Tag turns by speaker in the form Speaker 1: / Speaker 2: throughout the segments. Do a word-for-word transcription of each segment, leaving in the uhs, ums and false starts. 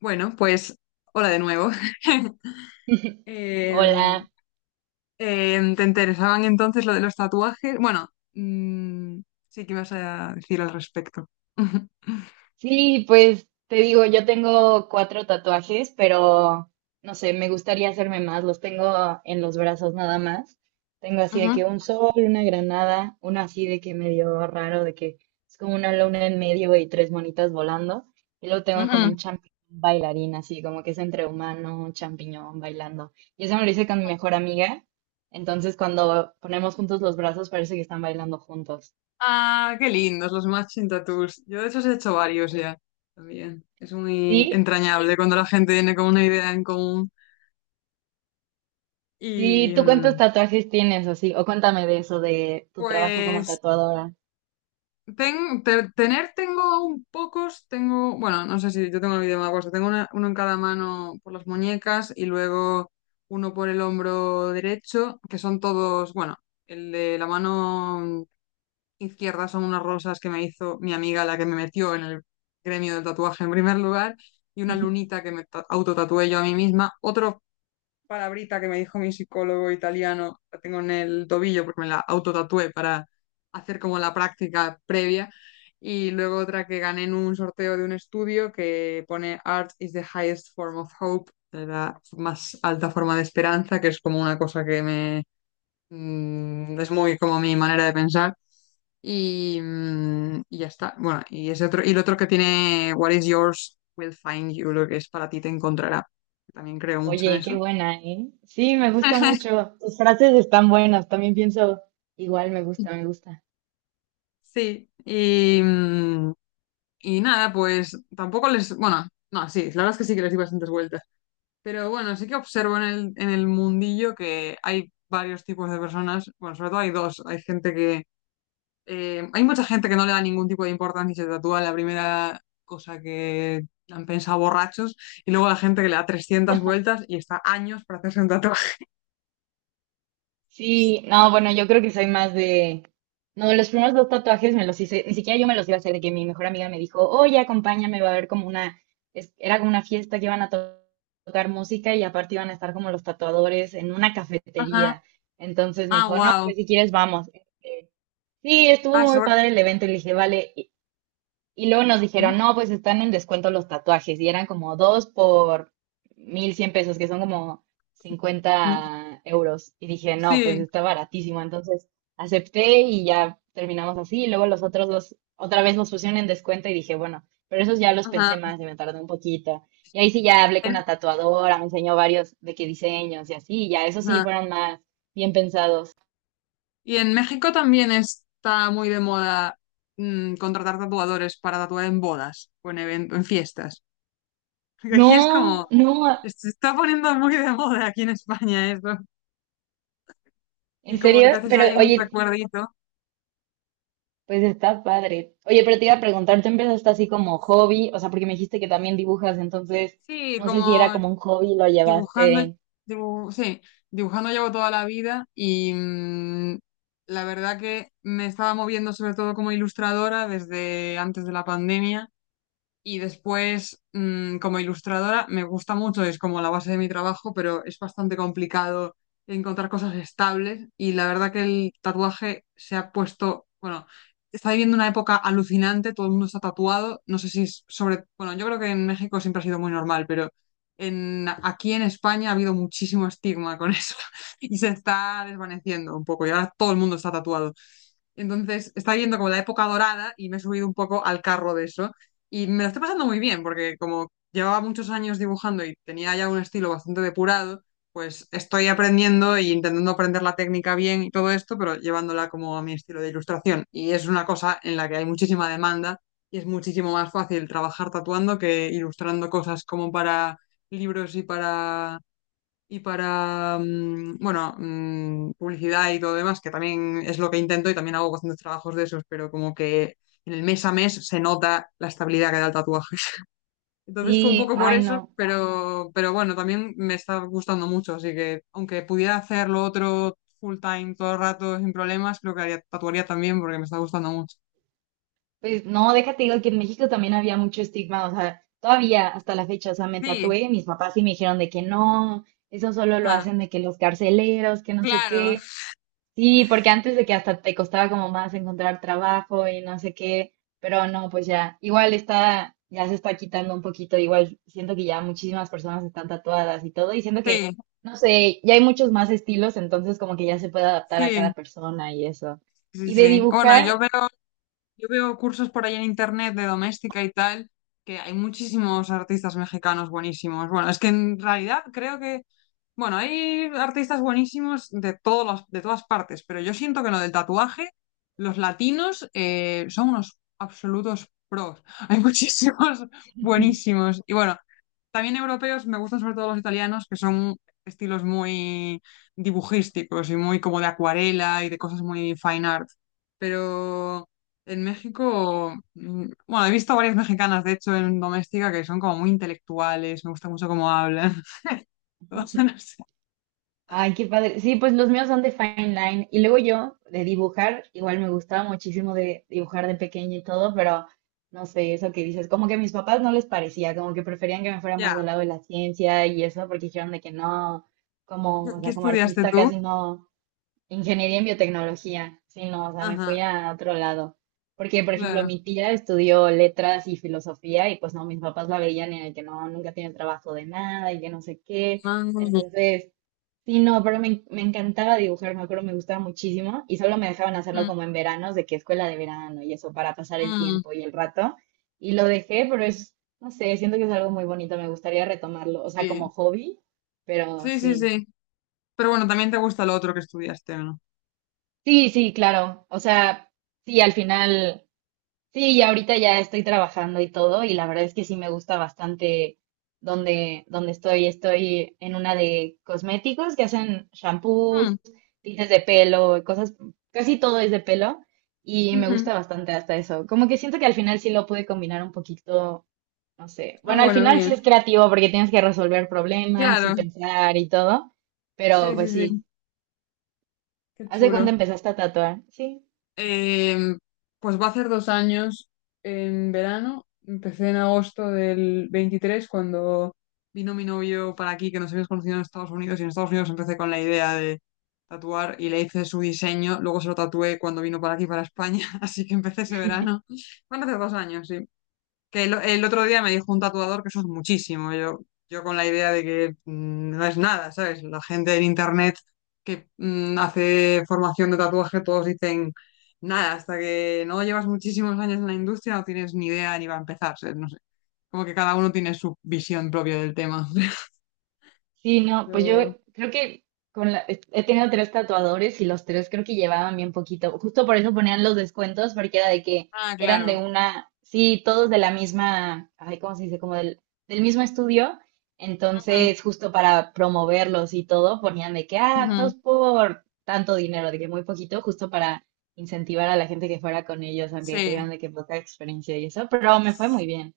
Speaker 1: Bueno, pues hola de nuevo. Em,
Speaker 2: Hola.
Speaker 1: em, ¿te interesaban entonces lo de los tatuajes? Bueno, mm, sí. ¿Qué vas a decir al respecto?
Speaker 2: Sí, pues te digo, yo tengo cuatro tatuajes, pero no sé, me gustaría hacerme más. Los tengo en los brazos nada más. Tengo así de
Speaker 1: Ujú,
Speaker 2: que un sol, una granada, uno así de que medio raro, de que es como una luna en medio y tres monitas volando. Y luego tengo como
Speaker 1: ujú.
Speaker 2: un champiñón bailarín, así como que es entre humano, un champiñón bailando. Y eso me lo hice con mi mejor amiga. Entonces, cuando ponemos juntos los brazos, parece que están bailando juntos.
Speaker 1: Ah, qué lindos los matching tattoos. Yo de esos he hecho varios ya también. Es muy
Speaker 2: ¿Sí?
Speaker 1: entrañable cuando la gente viene con una idea en común.
Speaker 2: Sí,
Speaker 1: Y
Speaker 2: ¿tú cuántos
Speaker 1: mm,
Speaker 2: tatuajes tienes así? O cuéntame de eso, de tu trabajo como
Speaker 1: pues
Speaker 2: tatuadora.
Speaker 1: Ten- te- tener tengo un pocos, tengo, bueno, no sé si yo tengo el vídeo más puesto, tengo una- uno en cada mano por las muñecas y luego uno por el hombro derecho, que son todos, bueno, el de la mano izquierda son unas rosas que me hizo mi amiga, la que me metió en el gremio del tatuaje en primer lugar, y una lunita que me ta- autotatué yo a mí misma. Otro palabrita que me dijo mi psicólogo italiano, la tengo en el tobillo porque me la autotatué para hacer como la práctica previa. Y luego otra que gané en un sorteo de un estudio que pone Art is the highest form of hope, la más alta forma de esperanza, que es como una cosa que me... mm, es muy como mi manera de pensar. Y, mm, y ya está. Bueno, y ese otro, y el otro que tiene What is yours will find you, lo que es para ti te encontrará. También creo mucho en
Speaker 2: Oye, qué
Speaker 1: eso.
Speaker 2: buena, ¿eh? Sí, me gusta mucho. Tus frases están buenas, también pienso, igual me gusta, me gusta.
Speaker 1: Sí, y, mm, y nada, pues tampoco les, bueno, no, sí, la verdad es que sí que les di bastantes vueltas, pero bueno, sí que observo en el, en el mundillo que hay varios tipos de personas, bueno, sobre todo hay dos, hay gente que, eh, hay mucha gente que no le da ningún tipo de importancia y se tatúa la primera cosa que han pensado borrachos, y luego la gente que le da trescientas vueltas y está años para hacerse un tatuaje.
Speaker 2: Sí, no, bueno, yo creo que soy más de... No, los primeros dos tatuajes me los hice, ni siquiera yo me los iba a hacer, de que mi mejor amiga me dijo, oye, acompáñame, va a haber como una, es- era como una fiesta que iban a to- tocar música y aparte iban a estar como los tatuadores en una
Speaker 1: Ajá,
Speaker 2: cafetería. Entonces me
Speaker 1: ah,
Speaker 2: dijo, no,
Speaker 1: wow,
Speaker 2: pues si quieres vamos. Sí, estuvo
Speaker 1: ah,
Speaker 2: muy
Speaker 1: sobre.
Speaker 2: padre el evento y le dije, vale. Y, y luego nos dijeron,
Speaker 1: Ujú.
Speaker 2: no, pues están en descuento los tatuajes. Y eran como dos por mil cien pesos, que son como
Speaker 1: Mm,
Speaker 2: cincuenta euros. Y dije, no, pues
Speaker 1: sí,
Speaker 2: está baratísimo. Entonces acepté y ya terminamos así. Y luego los otros dos, otra vez los pusieron en descuento y dije, bueno, pero esos ya los
Speaker 1: ajá.
Speaker 2: pensé más y me tardé un poquito. Y ahí sí ya hablé con
Speaker 1: En-
Speaker 2: la tatuadora, me enseñó varios de qué diseños y así. Y ya, esos sí
Speaker 1: ajá.
Speaker 2: fueron más bien pensados.
Speaker 1: Y en México también está muy de moda mm, contratar tatuadores para tatuar en bodas o en eventos, en fiestas. Porque aquí es como,
Speaker 2: No, no.
Speaker 1: se está poniendo muy de moda aquí en España eso.
Speaker 2: ¿En
Speaker 1: Y como que
Speaker 2: serio?
Speaker 1: te haces
Speaker 2: Pero
Speaker 1: ahí un
Speaker 2: oye,
Speaker 1: recuerdito.
Speaker 2: pues está padre. Oye, pero te iba a preguntar, ¿tú empezaste así como hobby? O sea, porque me dijiste que también dibujas, entonces
Speaker 1: Sí,
Speaker 2: no sé si era
Speaker 1: como
Speaker 2: como un hobby, lo
Speaker 1: dibujando,
Speaker 2: llevaste.
Speaker 1: dibu- sí, dibujando llevo toda la vida y mm, la verdad que me estaba moviendo sobre todo como ilustradora desde antes de la pandemia. Y después, mm, como ilustradora, me gusta mucho, es como la base de mi trabajo, pero es bastante complicado encontrar cosas estables. Y la verdad que el tatuaje se ha puesto, bueno, está viviendo una época alucinante, todo el mundo está tatuado. No sé si es sobre, bueno, yo creo que en México siempre ha sido muy normal, pero en, aquí en España ha habido muchísimo estigma con eso y se está desvaneciendo un poco. Y ahora todo el mundo está tatuado. Entonces está yendo como la época dorada y me he subido un poco al carro de eso. Y me lo estoy pasando muy bien porque como llevaba muchos años dibujando y tenía ya un estilo bastante depurado, pues estoy aprendiendo y intentando aprender la técnica bien y todo esto, pero llevándola como a mi estilo de ilustración. Y es una cosa en la que hay muchísima demanda y es muchísimo más fácil trabajar tatuando que ilustrando cosas como para libros y para y para, mm, bueno, mm, publicidad y todo lo demás, que también es lo que intento y también hago bastantes trabajos de esos, pero como que en el mes a mes se nota la estabilidad que da el tatuaje. Entonces fue un
Speaker 2: Sí,
Speaker 1: poco por
Speaker 2: ay
Speaker 1: eso,
Speaker 2: no.
Speaker 1: pero, pero bueno, también me está gustando mucho, así que aunque pudiera hacer lo otro full time todo el rato sin problemas, creo que haría, tatuaría también porque me está gustando mucho.
Speaker 2: Pues no, déjate digo que en México también había mucho estigma, o sea, todavía hasta la fecha, o sea, me
Speaker 1: Sí,
Speaker 2: tatué, mis papás sí me dijeron de que no, eso solo lo
Speaker 1: ah,
Speaker 2: hacen de que los carceleros, que no sé
Speaker 1: claro,
Speaker 2: qué. Sí, porque antes de que hasta te costaba como más encontrar trabajo y no sé qué, pero no, pues ya, igual está, ya se está quitando un poquito, igual siento que ya muchísimas personas están tatuadas y todo, y siento que,
Speaker 1: sí,
Speaker 2: no sé, ya hay muchos más estilos, entonces como que ya se puede adaptar a cada
Speaker 1: sí,
Speaker 2: persona y eso.
Speaker 1: sí,
Speaker 2: Y de
Speaker 1: sí. Bueno, yo
Speaker 2: dibujar,
Speaker 1: veo Yo veo cursos por ahí en internet de doméstica y tal, que hay muchísimos artistas mexicanos buenísimos. Bueno, es que en realidad creo que, bueno, hay artistas buenísimos de todas las- de todas partes, pero yo siento que en lo del tatuaje, los latinos eh, son unos absolutos pros. Hay muchísimos buenísimos. Y bueno, también europeos, me gustan sobre todo los italianos, que son estilos muy dibujísticos y muy como de acuarela y de cosas muy fine art. Pero en México, mm, bueno, he visto varias mexicanas, de hecho, en Doméstica, que son como muy intelectuales, me gusta mucho cómo hablan. No sé.
Speaker 2: ay, qué padre. Sí, pues los míos son de fine line. Y luego yo, de dibujar, igual me gustaba muchísimo de dibujar de pequeña y todo, pero no sé, eso que dices, como que a mis papás no les parecía, como que preferían que me fuera más
Speaker 1: Ya.
Speaker 2: del lado de la ciencia y eso, porque dijeron de que no,
Speaker 1: ¿Qué
Speaker 2: como, o
Speaker 1: qué
Speaker 2: sea, como
Speaker 1: estudiaste
Speaker 2: artista
Speaker 1: tú?
Speaker 2: casi no, ingeniería en biotecnología, sino, o sea, me fui
Speaker 1: Ajá,
Speaker 2: a otro lado. Porque, por ejemplo,
Speaker 1: claro.
Speaker 2: mi tía estudió letras y filosofía y pues no, mis papás la veían y de que no, nunca tiene trabajo de nada y que no sé qué.
Speaker 1: Ah, mm,
Speaker 2: Entonces... sí, no, pero me, en- me encantaba dibujar, me acuerdo, me gustaba muchísimo y solo me dejaban hacerlo como en veranos, de que escuela de verano y eso, para pasar el
Speaker 1: mm,
Speaker 2: tiempo y el rato. Y lo dejé, pero es, no sé, siento que es algo muy bonito, me gustaría retomarlo, o sea, como
Speaker 1: sí.
Speaker 2: hobby, pero
Speaker 1: Sí, sí,
Speaker 2: sí.
Speaker 1: sí. Pero bueno, también te gusta lo otro que estudiaste, ¿o no?
Speaker 2: Sí, sí, claro, o sea, sí, al final. Sí, y ahorita ya estoy trabajando y todo, y la verdad es que sí me gusta bastante donde, donde estoy. Estoy en una de cosméticos que hacen shampoos,
Speaker 1: Mm,
Speaker 2: tintes de pelo, cosas, casi todo es de pelo, y me
Speaker 1: ujú.
Speaker 2: gusta bastante hasta eso. Como que siento que al final sí lo pude combinar un poquito, no sé.
Speaker 1: Ah,
Speaker 2: Bueno, al
Speaker 1: bueno,
Speaker 2: final
Speaker 1: bien.
Speaker 2: sí es creativo porque tienes que resolver problemas y
Speaker 1: Claro.
Speaker 2: pensar y todo, pero
Speaker 1: Sí, sí,
Speaker 2: pues sí.
Speaker 1: sí. Qué
Speaker 2: ¿Hace cuándo
Speaker 1: chulo.
Speaker 2: empezaste a tatuar? Sí.
Speaker 1: Eh, pues va a hacer dos años en verano. Empecé en agosto del veintitrés cuando vino mi novio para aquí, que nos habíamos conocido en Estados Unidos. Y en Estados Unidos empecé con la idea de tatuar y le hice su diseño. Luego se lo tatué cuando vino para aquí, para España. Así que empecé ese verano. Van a hacer dos años, sí. Que el, el otro día me dijo un tatuador que eso es muchísimo. Yo, yo con la idea de que mm, no es nada, ¿sabes? La gente en internet que mm, hace formación de tatuaje, todos dicen nada, hasta que no llevas muchísimos años en la industria no tienes ni idea ni va a empezar, ¿sabes? No sé. Como que cada uno tiene su visión propia del tema.
Speaker 2: Sí, no, pues yo
Speaker 1: Pero-
Speaker 2: creo que con la- he tenido tres tatuadores y los tres creo que llevaban bien poquito. Justo por eso ponían los descuentos, porque era de que
Speaker 1: Ah,
Speaker 2: eran de
Speaker 1: claro.
Speaker 2: una, sí, todos de la misma, ay, ¿cómo se dice? Como del, del mismo estudio.
Speaker 1: Ujú,
Speaker 2: Entonces, justo para promoverlos y todo, ponían de que, ah,
Speaker 1: ujú.
Speaker 2: dos por tanto dinero, de que muy poquito, justo para incentivar a la gente que fuera con ellos, aunque
Speaker 1: Sí.
Speaker 2: tuvieran de que poca experiencia y eso, pero me fue muy bien.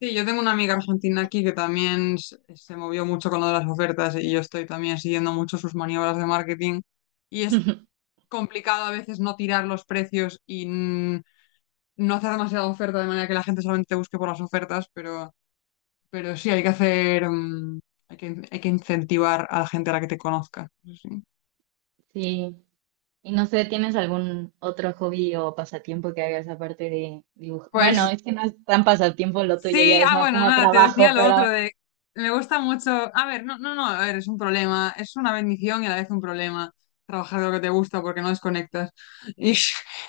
Speaker 1: Sí, yo tengo una amiga argentina aquí que también s- se movió mucho con lo de las ofertas y yo estoy también siguiendo mucho sus maniobras de marketing y es complicado a veces no tirar los precios y mm, no hacer demasiada oferta de manera que la gente solamente te busque por las ofertas, pero, pero sí hay que hacer, mm, hay que, hay que incentivar a la gente a la que te conozca. Eso sí.
Speaker 2: Sí. Y no sé, ¿tienes algún otro hobby o pasatiempo que hagas aparte de dibujar? Bueno,
Speaker 1: Pues
Speaker 2: es que no es tan pasatiempo lo tuyo,
Speaker 1: sí,
Speaker 2: ya es
Speaker 1: ah,
Speaker 2: más
Speaker 1: bueno,
Speaker 2: como
Speaker 1: nada, te decía
Speaker 2: trabajo,
Speaker 1: lo otro
Speaker 2: pero
Speaker 1: de, me gusta mucho, a ver, no, no, no, a ver, es un problema, es una bendición y a la vez un problema trabajar de lo que te gusta porque no desconectas. Y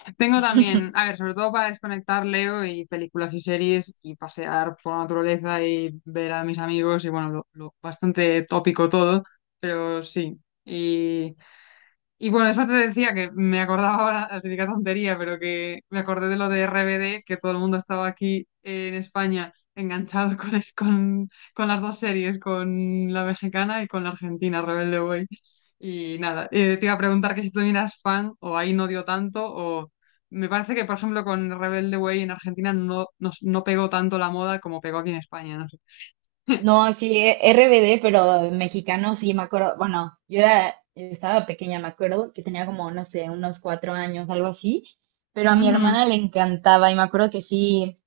Speaker 1: tengo también, a ver, sobre todo para desconectar, leo y películas y series y pasear por la naturaleza y ver a mis amigos y bueno, lo, lo bastante tópico todo, pero sí. Y bueno, eso te decía que me acordaba ahora, la típica tontería, pero que me acordé de lo de R B D, que todo el mundo estaba aquí eh, en España enganchado con, es- con, con las dos series, con la mexicana y con la argentina, Rebelde Way. Y nada, eh, te iba a preguntar que si tú eras fan o ahí no dio tanto, o me parece que, por ejemplo, con Rebelde Way en Argentina no, no, no pegó tanto la moda como pegó aquí en España, no sé.
Speaker 2: no, sí, eh, R B D, pero mexicano, sí, me acuerdo, bueno, yo era, estaba pequeña, me acuerdo que tenía como, no sé, unos cuatro años, algo así, pero a mi
Speaker 1: Ujú.
Speaker 2: hermana le encantaba y me acuerdo que sí.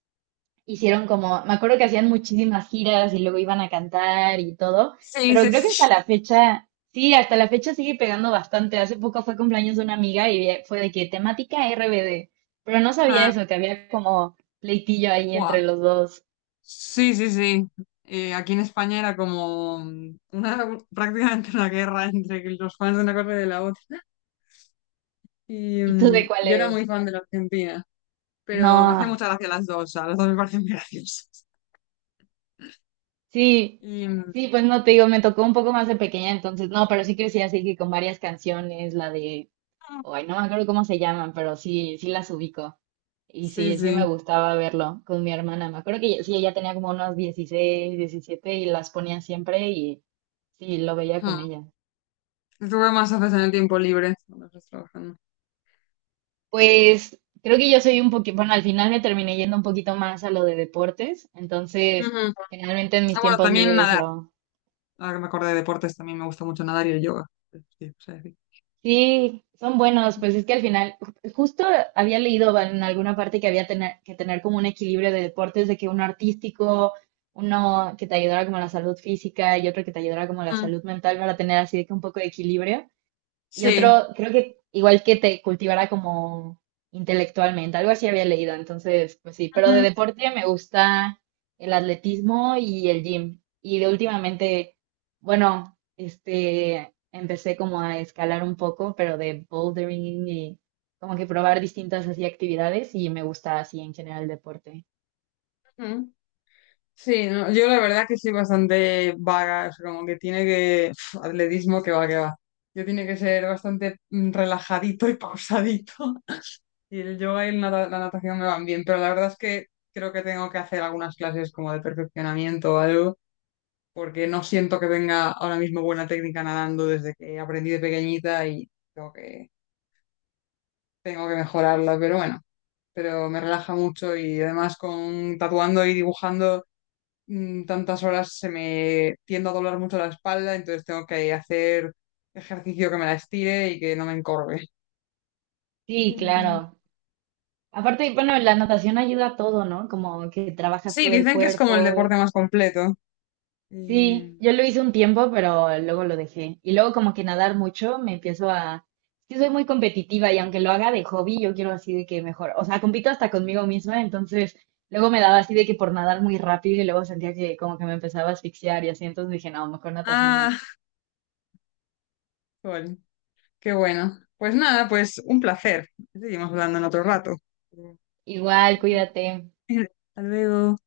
Speaker 2: Hicieron como, me acuerdo que hacían muchísimas giras y luego iban a cantar y todo,
Speaker 1: Sí,
Speaker 2: pero
Speaker 1: sí,
Speaker 2: creo que hasta
Speaker 1: sí.
Speaker 2: la fecha, sí, hasta la fecha sigue pegando bastante. Hace poco fue cumpleaños de una amiga y eh, fue de que temática R B D, pero no sabía
Speaker 1: Ah,
Speaker 2: eso, que había como pleitillo ahí
Speaker 1: guau.
Speaker 2: entre los dos.
Speaker 1: Sí, sí, sí. Eh, aquí en España era como mm, una, prácticamente una guerra entre los fans de una cosa y de la otra. Y
Speaker 2: ¿Y tú
Speaker 1: mm,
Speaker 2: de cuál
Speaker 1: yo era muy
Speaker 2: eres?
Speaker 1: fan de la Argentina,
Speaker 2: No,
Speaker 1: pero me hacía mucha gracia las dos, a las dos me parecen muy graciosas.
Speaker 2: sí,
Speaker 1: Y mm,
Speaker 2: sí, pues no te digo, me tocó un poco más de pequeña, entonces no, pero sí crecí así que con varias canciones, la de, ay, no me acuerdo cómo se llaman, pero sí, sí las ubico. Y
Speaker 1: sí,
Speaker 2: sí, sí me
Speaker 1: sí.
Speaker 2: gustaba verlo con mi hermana. Me acuerdo que ella- sí, ella tenía como unos dieciséis diecisiete y las ponía siempre y sí, lo veía con
Speaker 1: Hmm.
Speaker 2: ella.
Speaker 1: Tuve más haces en el tiempo libre cuando estás trabajando.
Speaker 2: Pues creo que yo soy un poquito, bueno, al final me terminé yendo un poquito más a lo de deportes, entonces
Speaker 1: Ujú.
Speaker 2: generalmente en mis
Speaker 1: Ah, bueno,
Speaker 2: tiempos
Speaker 1: también
Speaker 2: libres.
Speaker 1: nadar. Ahora que me acordé de deportes, también me gusta mucho nadar y el yoga. Sí, o sea, sí.
Speaker 2: Sí, son buenos, pues es que al final, ju- justo había leído bueno, en alguna parte que había tener, que tener como un equilibrio de deportes, de que uno artístico, uno que te ayudara como a la salud física y otro que te ayudara como a la
Speaker 1: Mm,
Speaker 2: salud mental para tener así de que un poco de equilibrio. Y
Speaker 1: sí.
Speaker 2: otro, creo que igual que te cultivara como intelectualmente, algo así había leído, entonces, pues sí, pero de
Speaker 1: Ujú,
Speaker 2: deporte me gusta el atletismo y el gym. Y de últimamente, bueno, este, empecé como a escalar un poco, pero de bouldering y como que probar distintas así actividades y me gusta así en general el deporte.
Speaker 1: ujú. Sí, no, yo la verdad que soy bastante vaga, o sea, como que tiene que... pf, atletismo que va, que va. Yo tiene que ser bastante mm, relajadito y pausadito. Y el yoga y el nata- la natación me van bien, pero la verdad es que creo que tengo que hacer algunas clases como de perfeccionamiento o algo, porque no siento que tenga ahora mismo buena técnica nadando desde que aprendí de pequeñita y tengo que, tengo que mejorarla, pero bueno, pero me relaja mucho y además con tatuando y dibujando. mm, tantas horas se me tiende a doblar mucho la espalda, entonces tengo que hacer ejercicio que me la estire y que no me encorve.
Speaker 2: Sí,
Speaker 1: Entonces,
Speaker 2: claro. Aparte, bueno, la natación ayuda a todo, ¿no? Como que trabajas
Speaker 1: sí,
Speaker 2: todo el
Speaker 1: dicen que es como el
Speaker 2: cuerpo.
Speaker 1: deporte más completo.
Speaker 2: Sí,
Speaker 1: Y...
Speaker 2: yo lo hice un tiempo, pero luego lo dejé. Y luego como que nadar mucho, me empiezo a... Es que soy muy competitiva y aunque lo haga de hobby, yo quiero así de que mejor. O sea, compito hasta conmigo misma, entonces luego me daba así de que por nadar muy rápido y luego sentía que como que me empezaba a asfixiar y así, entonces dije, no, mejor natación no.
Speaker 1: Ah, bueno, qué bueno. Pues nada, pues un placer. Seguimos hablando en otro rato.
Speaker 2: Igual, cuídate.
Speaker 1: Hasta luego.